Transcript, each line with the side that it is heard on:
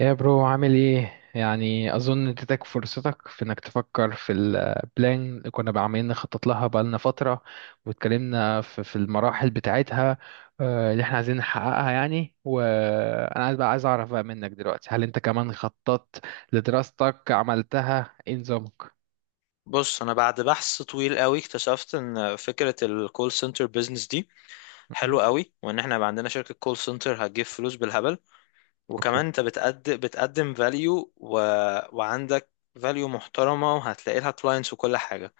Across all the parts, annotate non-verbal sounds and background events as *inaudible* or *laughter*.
right: يا برو، عامل ايه؟ يعني اظن اديتك فرصتك في انك تفكر في البلان اللي كنا عمالين نخطط لها بقالنا فتره، واتكلمنا في المراحل بتاعتها. اللي احنا عايزين نحققها يعني. وانا عايز بقى، عايز اعرف بقى منك دلوقتي، هل انت كمان خططت لدراستك؟ عملتها ايه نظامك؟
left: بص، انا بعد بحث طويل قوي اكتشفت ان فكره الكول سنتر بيزنس دي
right: م- م.
left: حلوه قوي، وان احنا يبقى عندنا شركه كول سنتر هتجيب فلوس بالهبل.
right: اوكي.
left: وكمان انت بتقدم فاليو وعندك فاليو محترمه، وهتلاقي لها كلاينتس وكل حاجه.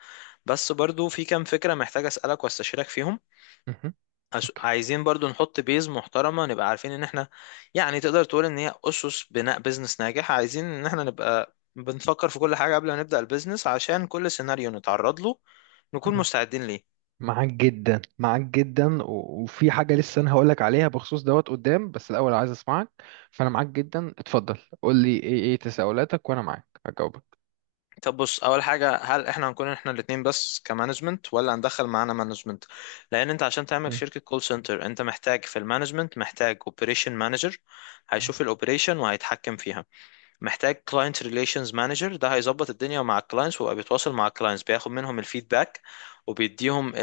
left: بس برضو في كام فكره محتاج اسالك واستشيرك فيهم.
right: مهم. اوكي.
left: عايزين برضو نحط بيز محترمة، نبقى عارفين ان احنا يعني تقدر تقول ان هي اسس بناء بيزنس ناجح. عايزين ان احنا نبقى بنفكر في كل حاجة قبل ما نبدأ البيزنس، عشان كل سيناريو نتعرض له نكون مستعدين ليه.
right: معاك جدا، معاك جدا و- وفي حاجة لسه أنا هقولك عليها بخصوص دوت قدام، بس الأول عايز أسمعك. فأنا معاك جدا، اتفضل قول لي إيه تساؤلاتك وأنا معاك هجاوبك.
left: طب بص، اول حاجة، هل احنا هنكون احنا الاتنين بس كمانجمنت، ولا هندخل معانا مانجمنت؟ لان انت عشان تعمل
right: مم.
left: شركة كول سنتر انت محتاج في المانجمنت محتاج اوبريشن مانجر هيشوف الاوبريشن وهيتحكم فيها. محتاج كلاينت ريليشنز مانجر، ده هيظبط الدنيا مع الكلاينتس ويبقى بيتواصل مع الكلاينتس، بياخد منهم الفيدباك وبيديهم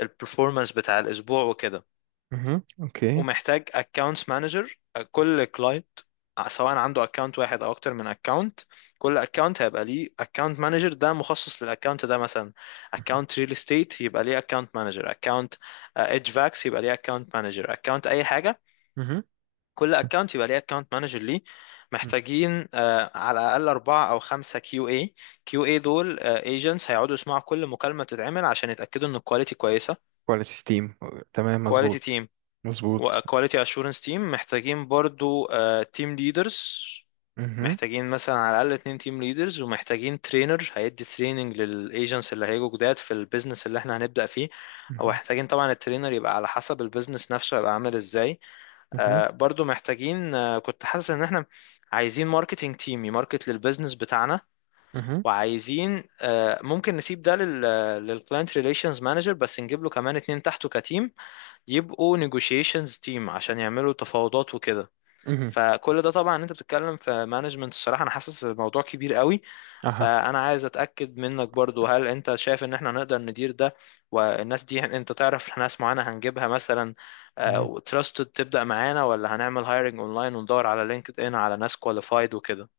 left: البرفورمانس بتاع الاسبوع وكده.
right: مهم. أوكي.
left: ومحتاج اكونتس مانجر. كل كلاينت سواء عنده اكونت واحد او اكتر من اكونت، كل اكونت هيبقى ليه اكونت مانجر ده مخصص للاكونت ده. مثلا
right: مهم.
left: اكونت ريل استيت يبقى ليه اكونت مانجر، اكونت اتش فاكس يبقى ليه اكونت مانجر، اكونت اي حاجه.
right: مهم.
left: كل اكونت يبقى ليه اكونت مانجر ليه.
right: مم.
left: محتاجين على الاقل اربعه او خمسه كيو اي. كيو اي دول ايجنتس هيقعدوا يسمعوا كل مكالمه تتعمل عشان يتاكدوا ان الكواليتي كويسه.
right: كواليتي تيم. تمام،
left: كواليتي
right: مظبوط.
left: تيم
right: مظبوط.
left: وكواليتي اشورنس تيم. محتاجين برضو تيم ليدرز،
right: مهم.
left: محتاجين مثلا على الاقل اتنين تيم ليدرز. ومحتاجين ترينر هيدي تريننج للايجنتس اللي هيجوا جداد في البيزنس اللي احنا هنبدا فيه.
right: مهم.
left: ومحتاجين طبعا الترينر يبقى على حسب البيزنس نفسه هيبقى عامل ازاي.
right: مهم.
left: برضو محتاجين كنت حاسس ان احنا عايزين ماركتينج تيم يماركت للبيزنس بتاعنا.
right: مهم.
left: وعايزين ممكن نسيب ده للكلاينت ريليشنز مانجر، بس نجيب له كمان اتنين تحته كتيم يبقوا نيجوشيشنز تيم عشان يعملوا تفاوضات وكده.
right: مهم.
left: فكل ده طبعا انت بتتكلم في مانجمنت، الصراحه انا حاسس الموضوع كبير قوي.
right: أها.
left: فانا عايز اتاكد منك برضو، هل انت شايف ان احنا نقدر ندير ده؟ والناس دي انت تعرف ناس معانا هنجيبها مثلا
right: مهم.
left: وتراستد تبدا معانا، ولا هنعمل هايرنج اونلاين وندور على لينكد ان على ناس كواليفايد وكده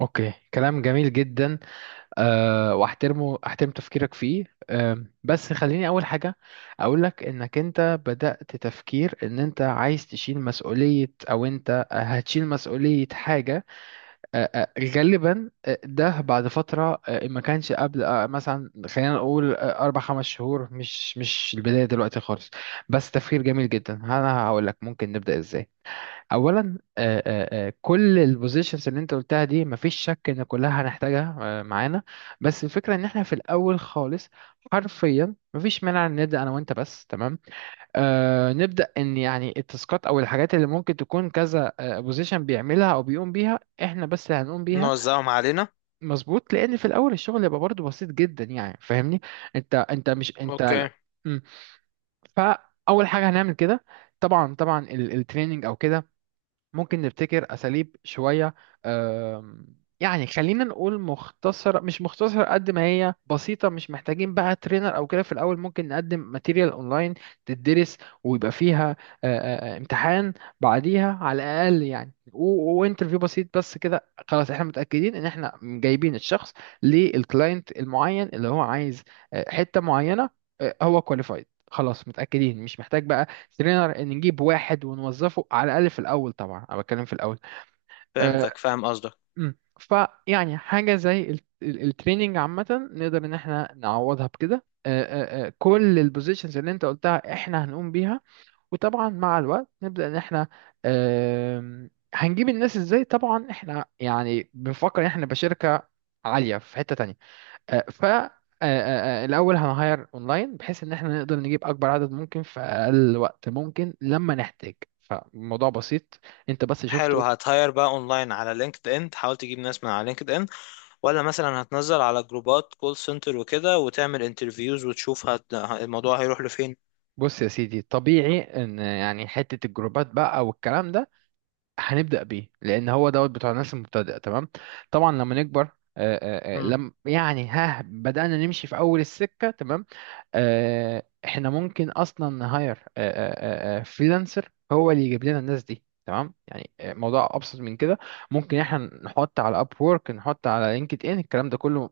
right: أوكي، كلام جميل جدا. أه واحترمه، احترم تفكيرك فيه. بس خليني اول حاجه اقول لك انك انت بدأت تفكير ان انت عايز تشيل مسؤوليه، او انت هتشيل مسؤوليه حاجه. أه أه غالبا، ده بعد فتره، ما كانش قبل. مثلا خلينا نقول اربع خمس شهور، مش البدايه دلوقتي خالص. بس تفكير جميل جدا، انا هقول لك ممكن نبدأ ازاي. اولا، كل البوزيشنز اللي انت قلتها دي مفيش شك ان كلها هنحتاجها معانا. بس الفكره ان احنا في الاول خالص، حرفيا مفيش مانع ان نبدا انا وانت بس. تمام. نبدا ان يعني التاسكات او الحاجات اللي ممكن تكون كذا بوزيشن بيعملها او بيقوم بيها، احنا بس اللي هنقوم بيها.
left: نوزعهم علينا؟
right: مظبوط، لان في الاول الشغل يبقى برضه بسيط جدا، يعني فاهمني. انت مش انت
left: اوكي،
right: لا. مم. فاول حاجه هنعمل كده. طبعا طبعا التريننج او كده ممكن نبتكر أساليب شوية. آم، يعني خلينا نقول مختصرة، مش مختصرة قد ما هي بسيطة، مش محتاجين بقى ترينر أو كده في الأول. ممكن نقدم ماتيريال أونلاين تدرس، ويبقى فيها امتحان بعديها على الأقل يعني، وانترفيو بسيط بس كده. خلاص احنا متأكدين ان احنا جايبين الشخص للكلاينت المعين اللي هو عايز حتة معينة، هو كواليفايد. خلاص متأكدين، مش محتاج بقى ترينر ان نجيب واحد ونوظفه، على الاقل في الاول. طبعا انا بتكلم في الاول. أه
left: فهمتك، فاهم قصدك.
right: أمم. فيعني حاجه زي التريننج عامه نقدر ان احنا نعوضها بكده. أه أه أه كل البوزيشنز اللي انت قلتها احنا هنقوم بيها. وطبعا مع الوقت نبدا ان احنا أه هنجيب الناس ازاي. طبعا احنا يعني بنفكر ان احنا نبقى شركه عاليه في حته تانية. ف الاول هنهاير اونلاين بحيث ان احنا نقدر نجيب اكبر عدد ممكن في اقل وقت ممكن لما نحتاج. فالموضوع بسيط، انت بس
left: حلو،
right: شفته.
left: هتهاير بقى اونلاين على لينكد ان تحاول تجيب ناس من على لينكد ان، ولا مثلا هتنزل على جروبات كول سنتر وكده وتعمل انترفيوز وتشوف الموضوع هيروح لفين؟
right: بص يا سيدي، طبيعي ان يعني حته الجروبات بقى والكلام ده هنبدا بيه، لان هو دوت بتوع الناس المبتدئه. تمام. طبعا لما نكبر
left: امم.
right: لم يعني، ها بدأنا نمشي في أول السكة. تمام، احنا ممكن اصلا نهاير فريلانسر هو اللي يجيب لنا الناس دي. تمام، يعني موضوع ابسط من كده. ممكن احنا نحط على اب وورك، نحط على لينكد ان، الكلام ده كله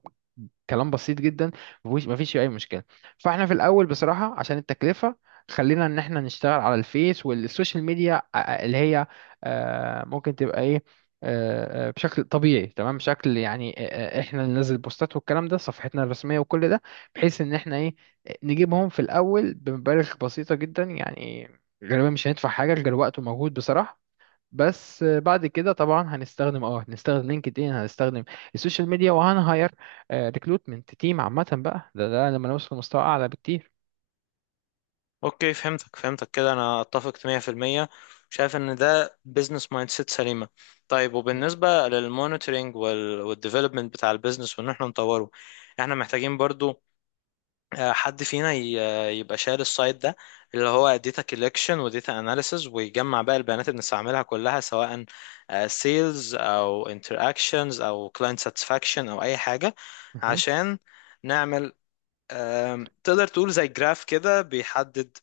right: كلام بسيط جدا. مفيش فيه اي مشكله. فاحنا في الاول بصراحه عشان التكلفه، خلينا ان احنا نشتغل على الفيس والسوشيال ميديا اللي هي ممكن تبقى ايه، بشكل طبيعي. تمام، بشكل يعني احنا اللي ننزل بوستات والكلام ده، صفحتنا الرسميه وكل ده، بحيث ان احنا ايه، نجيبهم في الأول بمبالغ بسيطة جدا يعني. غالبا مش هندفع حاجة غير وقت ومجهود بصراحة. بس بعد كده طبعا هنستخدم، هنستخدم لينكد ان، هنستخدم السوشيال ميديا وهنهاير ريكروتمنت تيم عامة بقى. ده لما نوصل لمستوى أعلى بكتير.
left: اوكي، فهمتك فهمتك كده، انا اتفق 100%. شايف ان ده بزنس مايند سيت سليمة. طيب، وبالنسبة للمونيتورنج والديفلوبمنت بتاع البيزنس وان احنا نطوره، احنا محتاجين برضو حد فينا يبقى شايل السايد ده، اللي هو داتا كولكشن وداتا اناليسز، ويجمع بقى البيانات اللي بنستعملها كلها، سواء سيلز او انتراكشنز او كلاينت ساتسفاكشن او اي حاجه.
right: مهم.
left: عشان نعمل تقدر تقول زي جراف كده بيحدد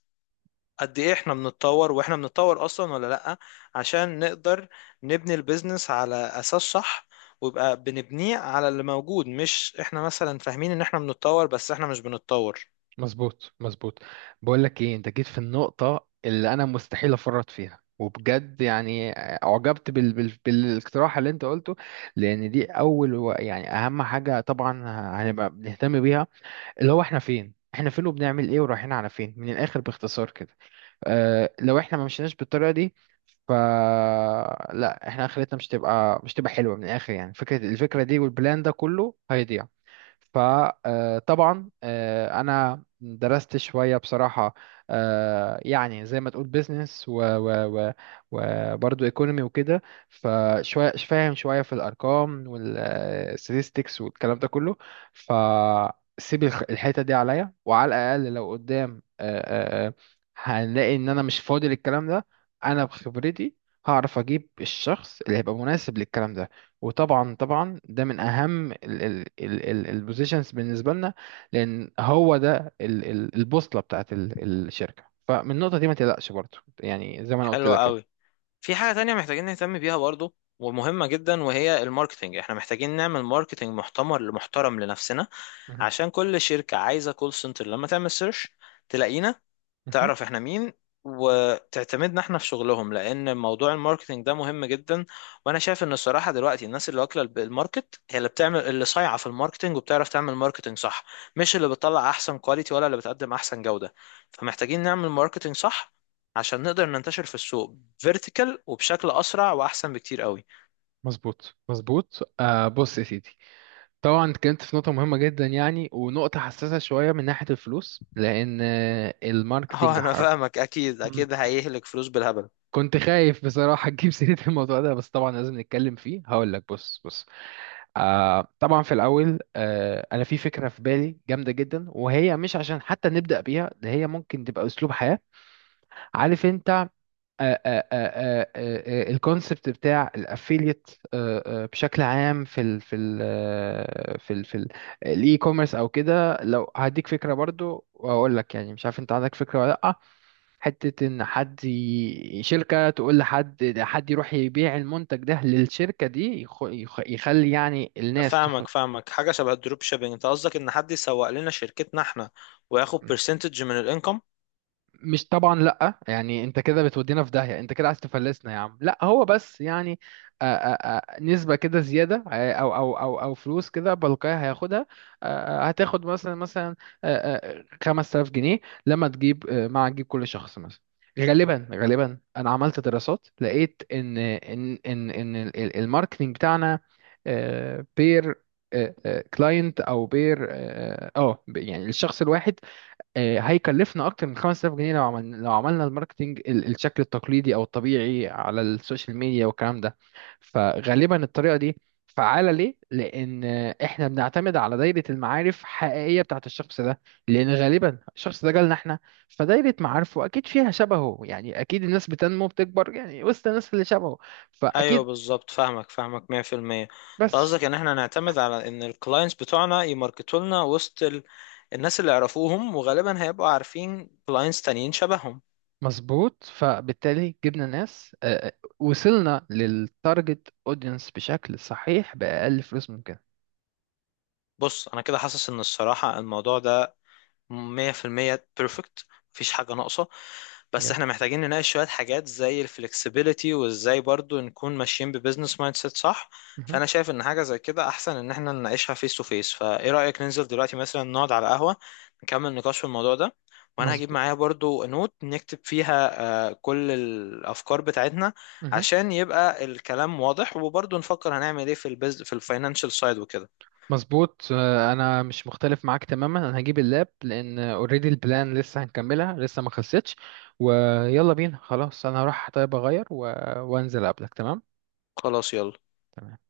left: قد ايه احنا بنتطور، واحنا بنتطور اصلا ولا لا، عشان نقدر نبني البيزنس على اساس صح. ويبقى بنبنيه على اللي موجود، مش احنا مثلا فاهمين ان احنا بنتطور بس احنا مش بنتطور.
right: مظبوط مظبوط. بقول لك ايه، انت جيت في النقطة اللي انا مستحيل افرط فيها، وبجد يعني اعجبت بالاقتراح اللي انت قلته، لان دي اول، يعني اهم حاجة طبعا هنبقى بنهتم بيها، اللي هو احنا فين، احنا فين وبنعمل ايه ورايحين على فين، من الاخر باختصار كده. اه لو احنا ما مشيناش بالطريقه دي، ف لا احنا اخرتنا مش تبقى حلوه من الاخر يعني. فكره، الفكره دي والبلان ده كله هيضيع. فطبعا انا درست شويه بصراحه، يعني زي ما تقول بيزنس و و و وبرضه ايكونومي وكده. فشويه فاهم شويه في الارقام والستاتستكس والكلام ده كله. فسيب الحته دي عليا، وعلى الاقل لو قدام هنلاقي ان انا مش فاضي للكلام ده. انا بخبرتي هعرف اجيب الشخص اللي هيبقى مناسب للكلام ده. وطبعا طبعا ده من اهم البوزيشنز بالنسبه لنا، لان هو ده البوصله بتاعت الشركه. فمن النقطه دي ما تقلقش برضو، يعني زي ما انا قلت
left: حلو
right: لك
left: قوي.
right: كده.
left: في حاجة تانية محتاجين نهتم بيها برضو، ومهمة جدا، وهي الماركتينج. احنا محتاجين نعمل ماركتينج محتمر محترم لنفسنا،
right: مهم.
left: عشان كل شركة عايزة كول سنتر لما تعمل سيرش تلاقينا،
right: مهم.
left: تعرف احنا مين، وتعتمدنا احنا في شغلهم. لان موضوع الماركتينج ده مهم جدا. وانا شايف ان الصراحه دلوقتي الناس اللي واكله الماركت هي اللي بتعمل، اللي صايعه في الماركتينج وبتعرف تعمل ماركتينج صح، مش اللي بتطلع احسن كواليتي ولا اللي بتقدم احسن جوده. فمحتاجين نعمل ماركتينج صح عشان نقدر ننتشر في السوق فيرتيكال، وبشكل اسرع واحسن بكتير قوي.
right: مظبوط مظبوط. بص يا سيدي، طبعا اتكلمت في نقطه مهمه جدا يعني، ونقطه حساسه شويه من ناحيه الفلوس، لان
left: *laughs*
right: الماركتينج
left: اه انا
right: حرب.
left: فاهمك، اكيد
right: مم.
left: اكيد هيهلك فلوس بالهبل.
right: كنت خايف بصراحه تجيب سيره الموضوع ده، بس طبعا لازم نتكلم فيه. هقول لك، بص بص. طبعا في الأول أنا في فكرة في بالي جامدة جدا، وهي مش عشان حتى نبدأ بيها، ده هي ممكن تبقى أسلوب حياة. عارف أنت. الكونسبت بتاع الأفيليت، بشكل عام في ال في ال الإي كوميرس أو كده. لو هديك فكرة برضو، وأقول لك يعني مش عارف أنت عندك فكرة ولا لأ. حتة إن حد شركة تقول لحد، حد يروح يبيع المنتج ده للشركة دي، يخلي يعني الناس
left: فاهمك فاهمك، حاجه شبه الدروب شيبينج. انت قصدك ان حد يسوق لنا شركتنا احنا وياخد برسنتج من الانكم؟
right: مش طبعا لا، يعني انت كده بتودينا في داهية، انت كده عايز تفلسنا يا عم. لا هو بس يعني نسبة كده زيادة، او فلوس كده بلقاها هياخدها. هتاخد مثلا، مثلا 5000 جنيه لما تجيب مع تجيب كل شخص مثلا. غالبا غالبا انا عملت دراسات لقيت ان الماركتينج بتاعنا بير كلاينت او بير، يعني الشخص الواحد هيكلفنا اكتر من 5000 جنيه. لو عملنا، الماركتينج، الشكل التقليدي او الطبيعي على السوشيال ميديا والكلام ده. فغالبا الطريقه دي فعاله ليه؟ لان احنا بنعتمد على دايره المعارف حقيقيه بتاعت الشخص ده، لان غالبا الشخص ده جالنا احنا، فدايره معارفه اكيد فيها شبهه. يعني اكيد الناس بتنمو بتكبر يعني وسط الناس اللي شبهه،
left: ايوه
right: فاكيد.
left: بالظبط، فاهمك فاهمك 100%. انت
right: بس
left: قصدك ان احنا نعتمد على ان الكلاينتس بتوعنا يماركتوا لنا وسط الناس اللي يعرفوهم، وغالبا هيبقوا عارفين كلاينتس تانيين شبههم.
right: مظبوط، فبالتالي جبنا ناس، وصلنا للتارجت اودينس بشكل صحيح بأقل فلوس ممكن.
left: بص انا كده حاسس ان الصراحة الموضوع ده مية في المية بيرفكت، مفيش حاجة ناقصة. بس
right: جميل.
left: احنا محتاجين نناقش شوية حاجات زي الفلكسبيليتي وازاي برضو نكون ماشيين ببزنس مايند سيت صح.
right: مهم.
left: فانا شايف ان حاجة زي كده احسن ان احنا نناقشها فيس تو فيس. فايه رأيك ننزل دلوقتي مثلا نقعد على قهوة نكمل نقاش في الموضوع ده؟ وانا هجيب
right: مظبوط.
left: معايا برضو نوت نكتب فيها كل الافكار بتاعتنا،
right: مهم.
left: عشان يبقى الكلام واضح. وبرضو نفكر هنعمل ايه في البز في الفاينانشال سايد وكده.
right: مظبوط. انا مش مختلف معاك تماما. انا هجيب اللاب، لان اوريدي البلان لسه هنكملها، لسه ما خلصتش. ويلا بينا خلاص، انا هروح طيب اغير وانزل اقابلك. تمام.
left: خلاص، يلا.
right: تمام.